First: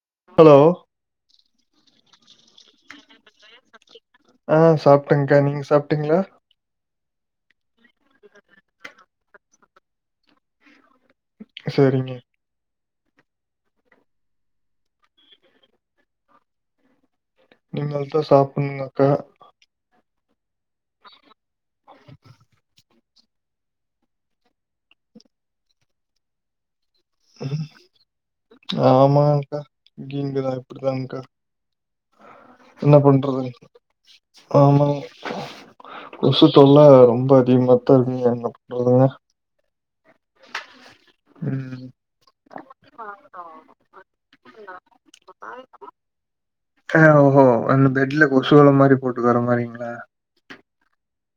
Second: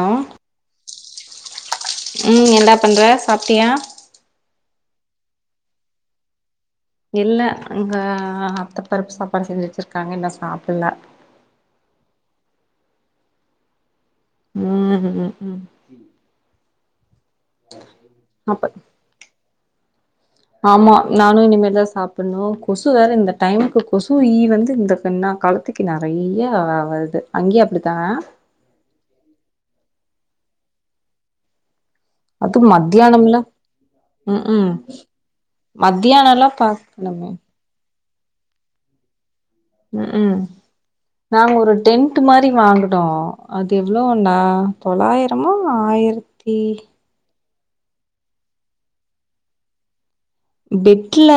ஆஹ் hello ம் என்னடா பண்ற சாப்ட்டியா ஆஹ் சாப்ட்டேக்கா நீங்க சாப்ட்டீங்ளா இல்ல அங்க அத்த பருப்பு சாப்பாடு செஞ்சி வச்சிருக்காங்க இன்னு சாப்புல சேரிங்க உம் உம் உம் இனிமே தா அப்ப சாப்பிட்ணு அக்கா ஆமா நானு இனிமேல்தா சாப்பிட்ணு கொசு வேற இந்த டைமுக்கு கொசு ஈ வந்து இந்தன்ன காலத்துக்கு நெறைய வருது அங்கேயு அப்டித்தா ஆமாக்காங்க இங்கயு இப்டிதானக்கா அதுவு என்ன மத்தியானம்லா பண்றது ம் ம் ஆமா கொசு மத்தியானோல்லா தொல்ல ரொம்ப பாக்கணுமே அதிகமாத்தா இருக்கு என்ன பண்றதுங்க உம் உம் நாங்க ஒரு ம். டென்ட் மாரி வாங்குனோ அது எவ்ளோனா தொள்ளாயிரமோ ஆயிரத் தி ஆ ஓஹோ அந்த பெட்ல கொசுவல மாரி போட்டு வர மாரிங்ளா பெட்ல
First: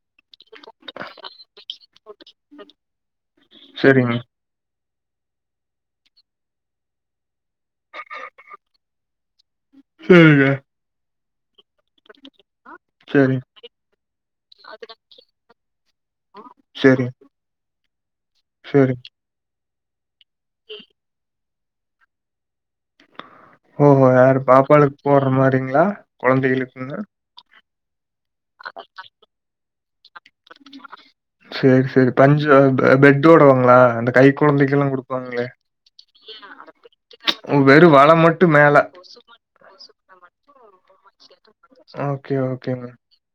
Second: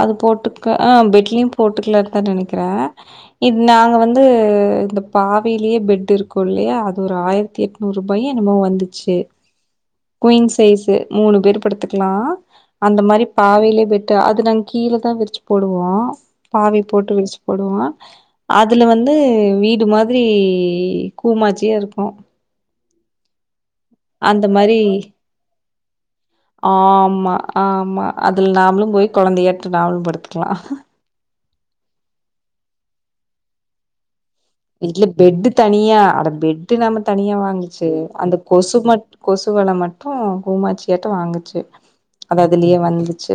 அது போட் டுக்க ஆ பெட்லயு போட்டுக்கலன்னுதா நெனைக்கிறே இது நாங்க சரிங்க. வந்து இந்த பாவையிலயே பெட் இருக்கு இல்லயா அது ஒரு ஆயிரத்தி எட்நூறு ரூபாயோ என்னமோ வந்துச்சு சரிங்க. குயின் சைஸ்ஸு மூணு பேர் படுத்துக்கலா அந்த மாரி சரி, பாவையிலே பெட்டு அது நாங்க கீழ தா விரிச்சு போடுவோ பாவை சரி, போட்டு விரிச்சு போடுவோ அதுல சரி. வந்து வீடு மாரி கூமாச்சியா இருக்கு ஓஹோ யாரு அந்த மாரி பாப்பால்க்கு போடுற மாரிங்ளா ஆமா ஆமா அதுல நாமளு போய் கொழந்தையாட்டோ நாமளு படுத்துக்லா செர் செரி பஞ்சு பெட்டோடவாங்களா அந்த கை குழந்தைக்கெல்லாம் இல்ல குடுப்பாங்களே. பெட்டு தனியா அட பெட்டு நம்ம தனியா வாங்கிச்சு வெறும் வல அந்த மட்டும் மேல. கொசு மட் கொசுவல மட்டு கூமாச்சியாட்டோ வாங்குச்சு ஓகே அது அதுலயே வந்துச்சு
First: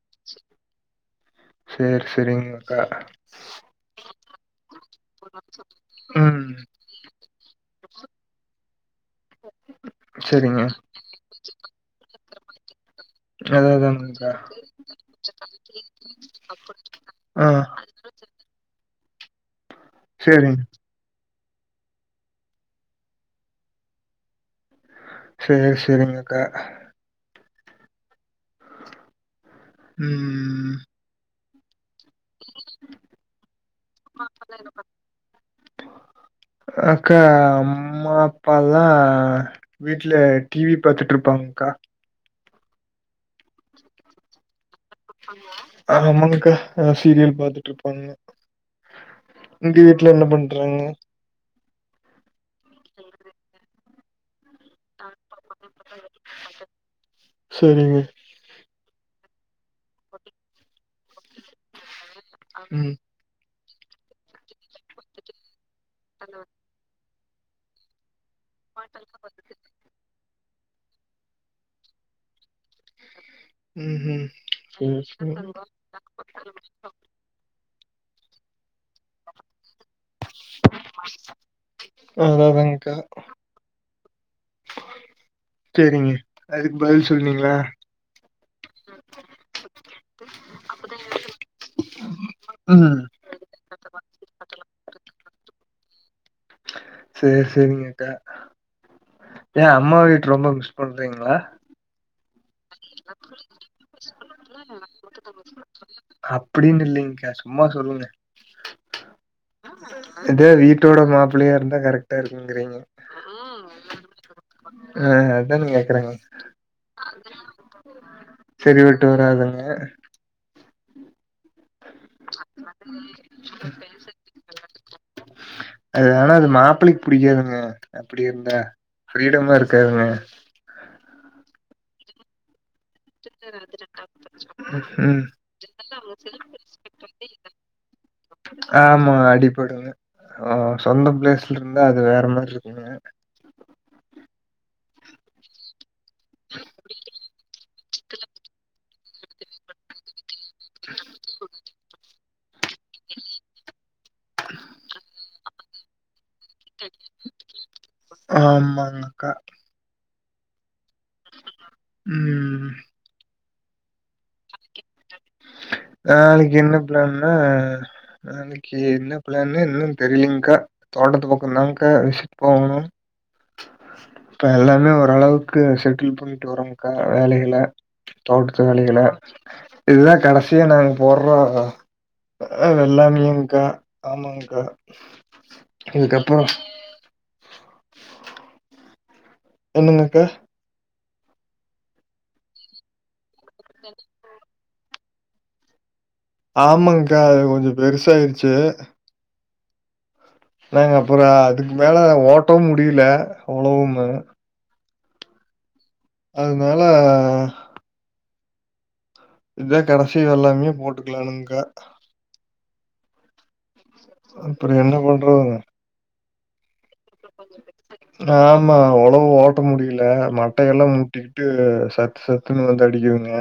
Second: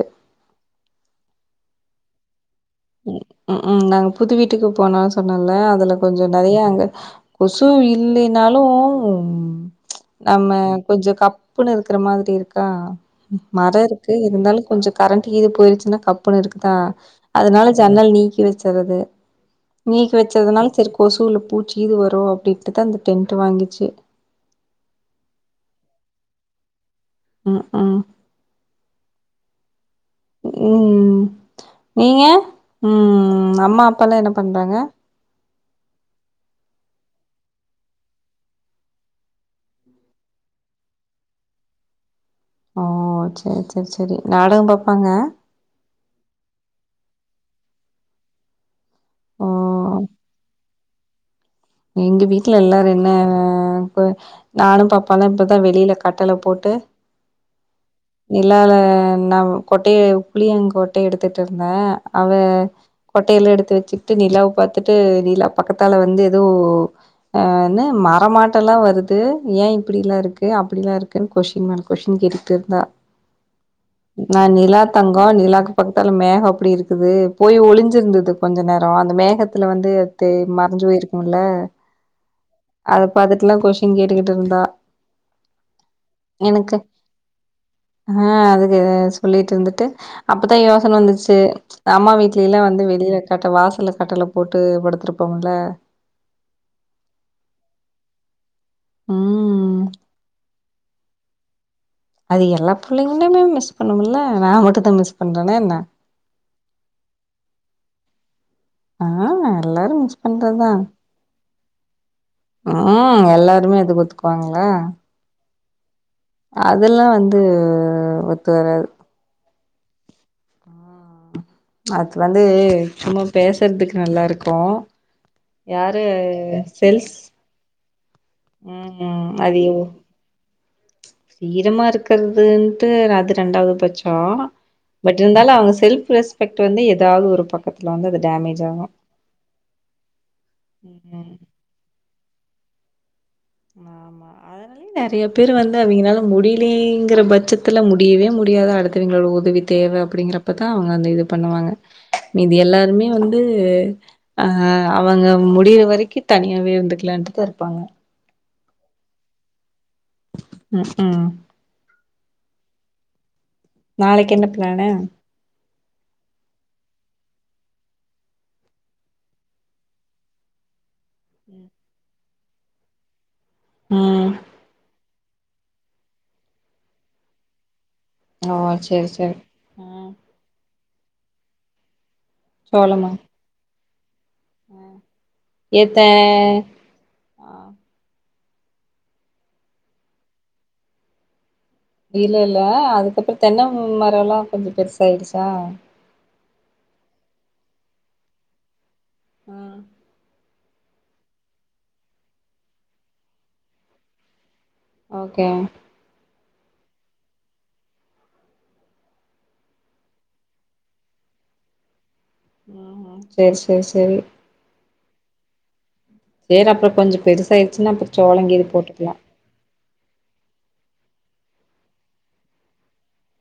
சேர் செரிங்கக்கா ம் ம் நாங்க புது வீட்டுக்கு போனோ சொன்னல அதுல கொஞ்சோ ம். நெறைய அங்க கொசு இல்லனாலும் நம்ம சரிங்க. கொஞ்சோ கப்புன்னு இருக்கிற மாதிரி இருக்கா அதான் மரொ இருக்கு அதானுங்கக்கா. இருந்தாலு கொஞ்சோ கரண்ட் கீது போய்ருச்சுன்னா கப்புன்னு இருக்கா ஆ அதனால ஜன்னல் நீக்கி வச்சுறது நீக்கி சரிங்க. வச்சதனால சேரி கொசு இல்ல பூச்சி கீது வரு அப்டின்ட்டு தா இந்த டென்ட்டு வாங்கிச்சு சேரி செரிங்கக்கா ம் ம் ம். ம் நீங்க ம் அம்மா அப்பால்லா என்ன பண்றாங்க அக்கா அம்மா அப்பால்லா வீட்ல டிவி பாத்துட்டுருப்பாங்கக்கா ஓ சேரி சேரி சேரி நாடகம் பாப்பாங்க ஆ ஆமாங்கக்கா சீரியல் பாத்துட்டுருப்பாங்க ஓ உங்க வீட்ல என்ன பண்றாங்க எங்க வீட்ல எல்லாரு என்ன கொ நானு பாப்பாவு இப்பதா வெளில கட்டுல போட்டு சரிங்க. இல்லல நா கொட்டைய புளியங் கொட்டைய எடுத்துட்டுருந்தே அவ ம். கொட்டைல எடுத்து வச்சுக்கிட்டு நிலாவ பார்த்துட்டு நிலா பக்கத்தால வந்து எதோ அ என்ன மரமாட்டோல்லா வருது ஏ இப்டில்லாருக்கு அப்டிலாருக்குன்னு கொஸ்டின் மேல கொஷ்டின் கேட்டு ட்டுருந்தா ம்ஹ்ம். நா நிலா சரி, தங்கோ சரி. நிலாக்கு பக் துல மேகோ அப்டிருக்குது போய் ஒளிஞ்சிருந்துது கொஞ்சோ நேரோ அந்த மேகத்துல வந்து து மறைஞ்சு போய் குல அதான் அதாங்கக்கா. அத பாத்துட்டுல்லா கொஷ்டின் கேட்டுட்டுருந்தா சேரிங்க அதுக்கு பதில் சொன்னீங்ளா அ அதுக்கு சொல்லிட்டுருந்துட்டு அப்பதா யோசன வந்துச்சு அம்மா வீட் கீழ வந்து ம். வெளில கட்ட வாசல்வ கட்டுல போட்டு படுத்துருப்போம்ல சேரி சேரிங்க ஏ ம் அம்மா வீட்டு ரொம்ப மிஸ் பண்றீங்ளா அது எல்லா பிள்ளைங்களுமே மிஸ் பண்ணும்ல நா மட்டுந் தா மிஸ் பண்றேனா என்ன அப்டின்னு இல்லைங்கக்கா சும்மா சொல்லுங்க ஆ எல்லாரு மிஸ் இதே பண்றதுதா வீட்டோட மாப்பிள்ளையாருந்தா கரெக் டாருக்குங்றீங்க ம் எல்லாருமே அதுக்கு ஒத்துக்குவாங்களா ஆ அதானங்க கேக்குறாங்க அதெல்லா வந்து ஒத்து வராது ஒத்து வராதுங்க அது வந்து சும்மா பேசுறதுக்கு நல்லாருக்கு யாரு செல்ஸ் குதுங்க அப்டிருந்தா ஃப்ரீடமாருக்காதுங்க ஃப்ரீடமாருக்கிறதுன்ட்டு அது ரெண்டாவது பட்சோ பட் ம் இருந்தாலு அவுங்க செல்ப் ரெஸ்பெக்ட் வந்து ஏதாது ஒரு பக்கத்துல வந்து அது டேமேஜ் ஆகு ஆமாங்க அடிப் போட்டுங்க ஆ சொந்த ம் பிளேஸ்ல இருந்தா அது வேற மார் இருக்குங் ஆமா ஆமா அதனாலயே நிறைய பேர் வந்து அவிங்லால முடிலீங்கற பட்சத்துல முடியவே முடியாத அடுத்தவிங்களோட உதவி தேவ அப்டிங்கறப் ப்பத்தா அவங்க அந்த இது பண்ணுவாங்க மீதி எல்லாருமே வந்து அ அவங்க முடி வரைக்கு தனியாவே இருந்துக்கலான்ட்டு தா இருப்பாங்க ஆமாங்க அக்கா [unintelligible] ம் நாளைக்கு என்ன பிளானு நாளைக்கு என்ன பிளான்னா நாளைக்கு என்ன பிளான்னு இன்னு தெரிலிங்க்கா தோட்டத்து பக்கம்தாங்கா விசிட் போகணு ம் கா எல்லாமே ஓரளவுக்கு செட்டில் பண்ணிட்டு வரோங்கா வேலையில ஓ தோட்டத்து வேலைகள சேரி சேரி ம் எல்லா கடைசிய நாங்க போற்றோ சோளமா வெள்ளாமியுங்கா ஆமாங் கா ஏத்த இதுக்அப்புற ஆ என்னங்கக்கா இல்ல இல்ல அதுக்கப்புற தென் மரம் எல்லா கொஞ்ச பெருஸ் ஆயிடுச்சா ஆமாங்க்கா அது கொஞ்ச பெருச ஆயிருச்சு அ நாங்க அப்பற அதுக்கு மேல ஓட்டவு முடியில உளவும்மு ஓகே அதுனால இத கடைசி வெல்லாமியு போட்டுக்கலானுகா ஆமா சேர் சேர் சேரி அப்புற என்ன பண்றதுங்க சேரி அப்பற கொஞ்ச பெருசாயிர்ச்சின்னா அப்ற சோளேங்கீது போட்டுக்கலா ட்ட முடியல மட்டயெல்லா முட்டிக்கிட்டு சத்து சத்துன்னு வந்து அடிக்கிதுங்க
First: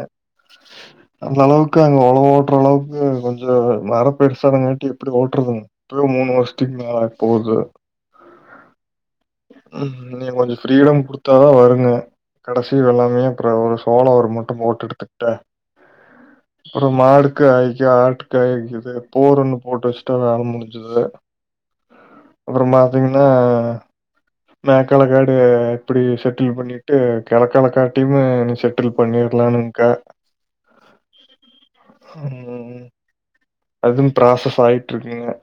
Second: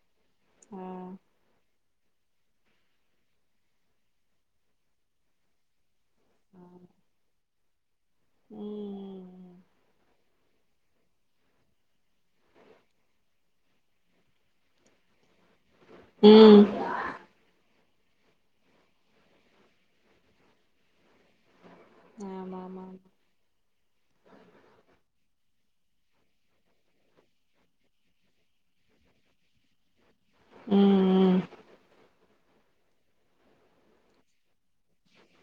ம் அந்த அளவுக்கு அங்க ஒழவு ஓட்டுற அளவுக்கு கொஞ்ச மர பெருசான்னங்காட்டி எப்டி ஓட்றதுங் இப்பவே மூனு வருஷத்திக் மேல ஆ போது ம் ம் நீங்க கொஞ்சம ஃப்ரிடம் குடுத்தாதா வருங்க கடைசி வெல்லாமையே அப்ற ஒரு சோள ஒரு மூட்ட பேட்டு எடுத்து டா ம் அப்ற மாடுக்கு ஆய்க்கு ஆட்டு கா இது போர் ஒன்னு போட்டு வச்சுட்டா வேல முடிஞ்சுது ஆமா அப்பறம் ஆமா ஆமா பாத்தீங்கன்னா மேக்காலக்காடு எப்படி செட்டில் பண்ணிட்டு கிழக்காலக்காட்டியுமே செட்டில் பண்ணிடலான்னுங் கா ம் ம் அதுவு ப்ராசஸ் ஆயிட்ருக்குங்க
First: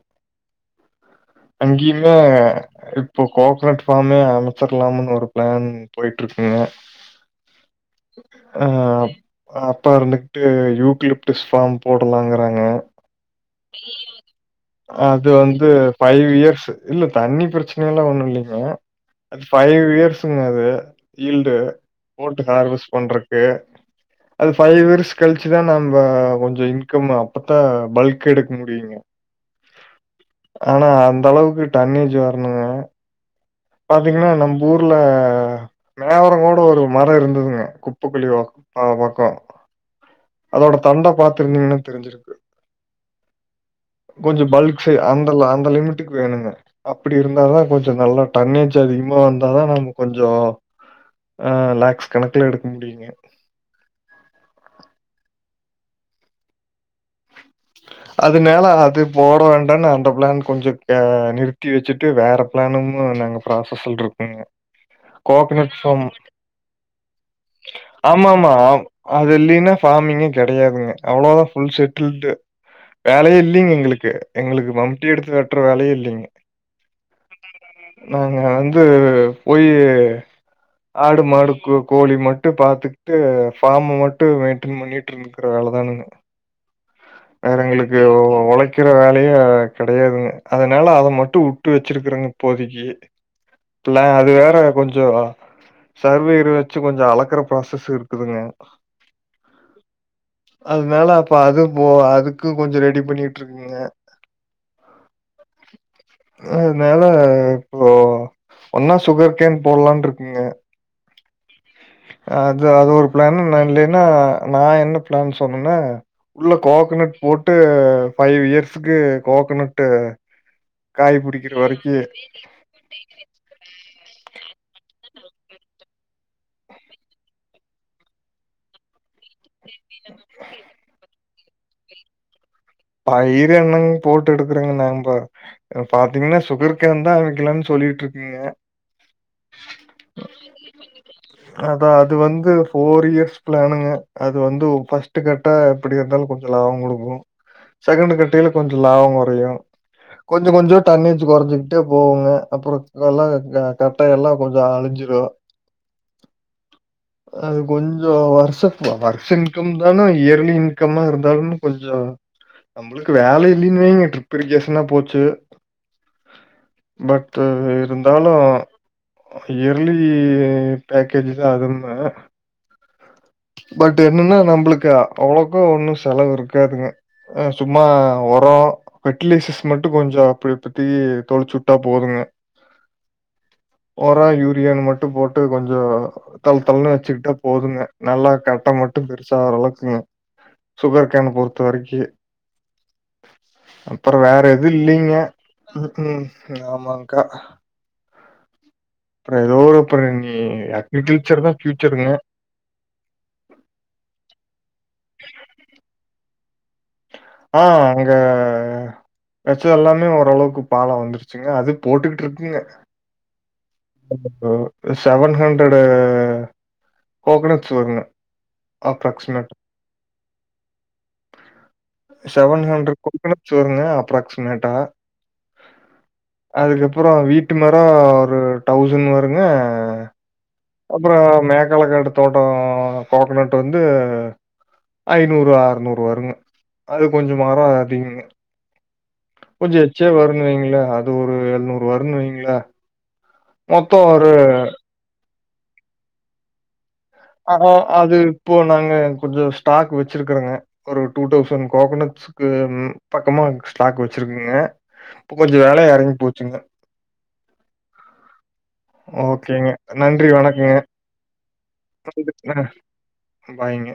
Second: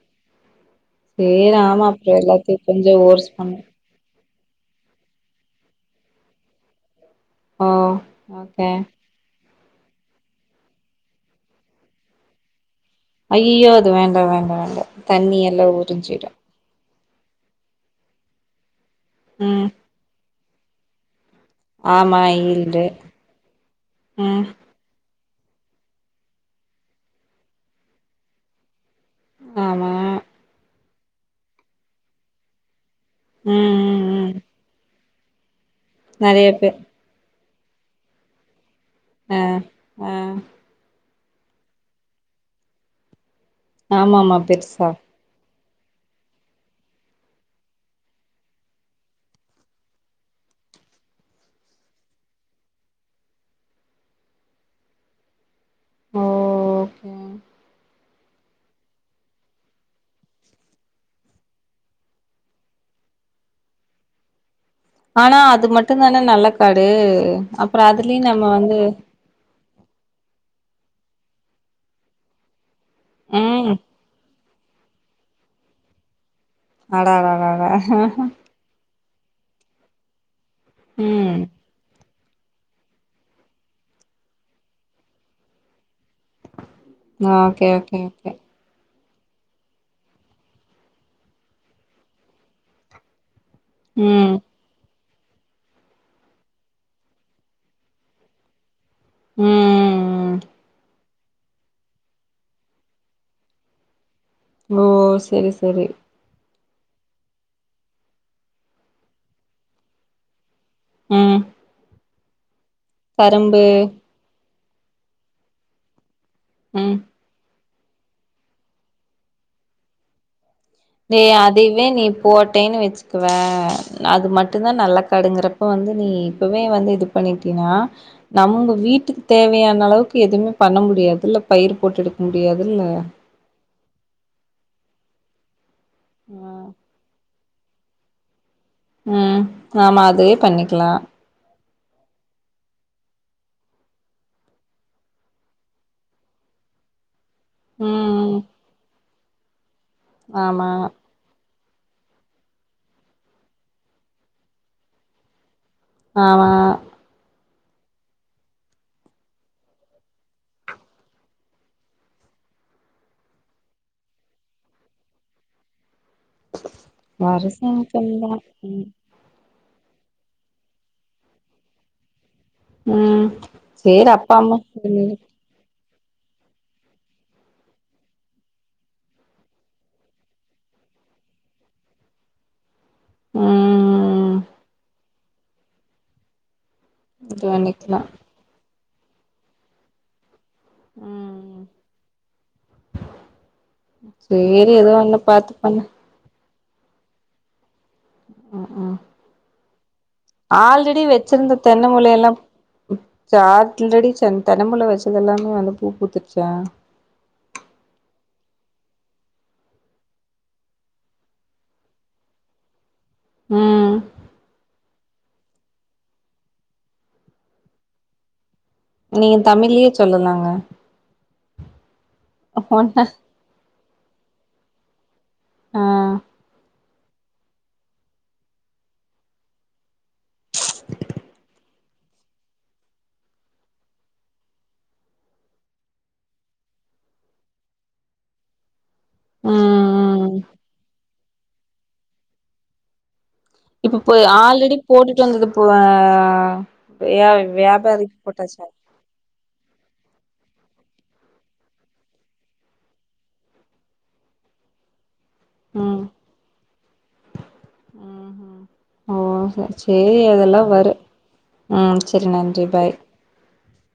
சேரி ஆமா அங்கேயுமே அப்புறோ எல்லாத்தையு கொஞ்சோ இப்போ ஓர்ஸ் பண்ணு கோகனட் ஃபாம்மே அமச்சர்லாமுன்னு ஒரு பிளான் போயிட்டு இருக்குங்க ஓ ஆ ஓகே அப்பா இருந்துகிட்டு யூக்லிப்டிஸ் ஃபாம் போடலாங்கறாங்க ஐயையோ அது வேண்டா வேண்டா வேண்டா தண்ணி எல்லா உறிஞ்சிடும் இயர்ஃப் இல்ல தண்ணி பிரச்சன எல்லா ஒண்ணு இல்லைங்க அது ம் பைவ் இயர்ஸ் துன்னது ல்டு ஆமா போட்டு ஈல்டு ஹார்வஸ்ட் பண்றக்கு ம் அது பைவ் இயர்ஸ் கழிச்சுதா நம்ப கொஞ்சோ இன்கம் அப்பத்தா பல்க் எடுக்க முடியுங்க ஆமா ஆனா அந்த அளவுக்கு டன்னேஜ் வரணுங்க ம் ம் பாத்தீங்கன்னா ம் நம்ப் ஊர்ல நெறைய மேவரங்கோட பேர் ஒரு மரம் இருந்ததுங்க குப்பக்குழி ஓ அந்த பக்கோ ஆ ஆ அதோட தண்ட பாத்துருந்தீங்கன்னா தெருஞ்ருக்கு ஆமாமா கொஞ்சோ பல்க் பெருசா சை அந்த அந்த லிமிட் டுக்கு வேணுங்க அப்டி இருந்தாதா கொஞ்சோ நல்லா டன்னேஜ் அதிகமா வந்தாதா நம்ம கொஞ்சோ ஆ லாக்ஸ் கணக்குல எடுக்க முடியுங்க ஓஃபு அதனால அது போட வேண்டாம்னு அந்த ப்ளான் கொஞ்சோ நிறுத்தி வச்சுட்டு வேற ப்ளானு நாங்க ப்ராசஸ்ல்ல இருக்குங்க ஆனா அது மட்டும் தான நல்ல காடு அப்றோ அதுலயு நம்ம ஆமாமா. வந்து அது இல்லைன்னா ஃபார்மிங்கே கெடையாதுங்க அவ்வளோதா ஃபுல் செட்டில்டு வேலையே இல்லீங்க ம் எங்ளுக்கு எங்களுக்கு மம்ட்டி எடுத்து வெட்டுற வேலையே இல்லிங்க அடாடாடாட நாங்க வந்து போய் ஆடு ம் மாடுக்கு கோழி மட் டு பாத்துக்கிட்டு பார்ம்ம மட்டு மெயின்டன் பண்ணிட்டு இருந்க்குற வேலதானுங்க னாகே ஓகே ஓகே க்கிற வேலையே கெடையாதுங்க அத்னால அத மட்டு வுட்டு வச்சிருக்குறேங்க இப்போதிக்கி ப்லா அது ம் வேற கொஞ் ஜோ வா சர்வேரை வச்சு கொஞ்ச அளக்குற ப்ராசஸ் இருக்குதுங்க ம் ம் ம் அத்னால அப்ப அது போ அதுக் க்கு கொஞ்சோ ரெடி பண்ணிட்டு இருக்குங்க ஓ சேரி சேரி அத்னால இப்போ ஒன்னா சுகர் கேன் போட்லானு இருக்குங்க ம் அது அது ஒரு ப்ளான் கரும்பு இல்லைன்னா நா என்ன பிளான் சொன்னேன்னா உள்ள ம் கோகனட் போட்டு ஃபைவ் இயர்ஸுக்கு கோகனட்டு் ஏ அதுவே நீ போட் டேன்னு வச்சுக்வே அது மட்டும் தா நல்லா கடுங்குறப்ப வந்து நீ இப்பவே வந்து இது பண்ணிட்டி‌ன்னா நம்ம வீட்டுக்கு தேவையான அளவுக்கு எதுமே பண்ண முடியாதுல்ல பயிர் போட்டு எடுக்க முடியாதுல்ல அத் ஈரியா எண்ணம் போட்டு எடுக்கறங்க நாம்ப பாத்தீங்கன்னா சுகர்கேன் தா அமைக்கலானு சொல்லிட்டு இருக் நீங்க உம் ஆமா அதுவே பண்ணிக்கலா அதா அது வந்து ஃபோர் இயர்ஸ் ப்ளானுங்க அது வந்து பஸ்ட்டு கட ப எப்டி இருந்தாலு கொஞ்சலா அவுங்களுக்கு செகண்ட் ம் கட்டைல கொஞ்சொ லாபோ குறையு கொஞ்ச ஆமா கொஞ்சோ தண்ணி து கொறஞ்சுக்கிட்டே போகுங்க அப்றோ எல்லா கட்ட எல்லா கொஞ்சோ அழிஞ்சிரு ஆ அது கொஞ்ச வருஷ வருஷ இன்கம் தானும் இயர்லி இன்கம்மா இருந்தாலும் கொஞ்சம் நம்மளுக்கு வேல இல்லைன்னு வைங்க ட்ரிப்ரிகேஷன்னா போச்சு பட் வருச இன்கம்தா இருந்தாலு ம் இயர்லி பேக்கேஜ் தா அதும உம் பட் என்னன்னா நம்மளுக்கு அவ்வளவுக் ஒண்ணு செலவு இருக்காதுங்க அ சும்மா ஒரோ பெட்டிலேசஸ் மட்டு கொஞ்சோ அப்டி பத்தி தொலுசுட்டா போதுங்க ஒரோ ம் யூரியான்னு மட்டு போட்டு கொஞ்சோ தள்ள தள்ளனு வச்சுக்கிட்டா இது போதுங்க பண்ணிக்கலா எல்லா கட்ட மட்டு பெருசா ரளவுக்குங்க சுகர் கேன் பொறுத்த ம் வரக்கி அப்றோ வேற எதுவு சேரி ஏதோ இல்லைங்க ஒண்ணு பாத்து பண்ணு உம் ம் ஆமாங்கா உம் ம் அப்றோ ஏதோ ஒரு ப்ரென் ஆல்ரெடி வச்சிருந்த தென்ன மூலைய எல்லா சால்ரெடி ச தென்னமுல வச்சது எல்லாமே வந்து பூ பூத்துருச்சா ஆ அங்க வச்சது எல்லாமே ஓரளவுக்கு பாலோ வந்துருச்சுங்க அது போட்டுக்கிட்டு இருக்குங்க உம் ஆ செவன் ஹண்ட்ரடு கோகனட்ஸ் வருங்க நீங்க அப்ரோக்ஸிமேட் தமிழ்லயே சொல்லலாங்க செவேன்ஹன்டர்ட் ஒன்ன கோக்ன ட்ஸ் வருங்க அப்ராக்சிமேட்டா ஆ அது அப்றோ வீட்டு மரோ ஒரு தௌசண்ட் வருங்க அப்றோ மேக்காலக்காட்டு தோட்டோ கோக்கனட் வந்து ஐநூறு அறுநூறு வருங்க அது கொஞ்சோ மரோ அதிகோ கொஞ்சோ ம் எச்சே வ ம் வருனுவைங்களே அது ஒரு எழுநூறு வருனுவைங்களே இப்ப போய் ஆல்ரெடி போட்டுட்டு வந்தது இப்போவ ஆஹ அது இப்போ நாங்க கொஞ்சோ ஸ்டாக் வச்சிருக்கறோங்க ஒரு டூ தௌசண்ட் கோகனட்ஸ் க்கு பக்கமா ஸ்டாக் வச்சிருக்குங்க இப்போ கொஞ்சோ வேலையா ம் எறங்கி போச்சுங்க ம் ம் ஓ ஓகேங்க சேரி நன்றி அதெல்லா வணக்கங்க வரு ம் செரி நன்றி பாய் ஆ பாய்ங்க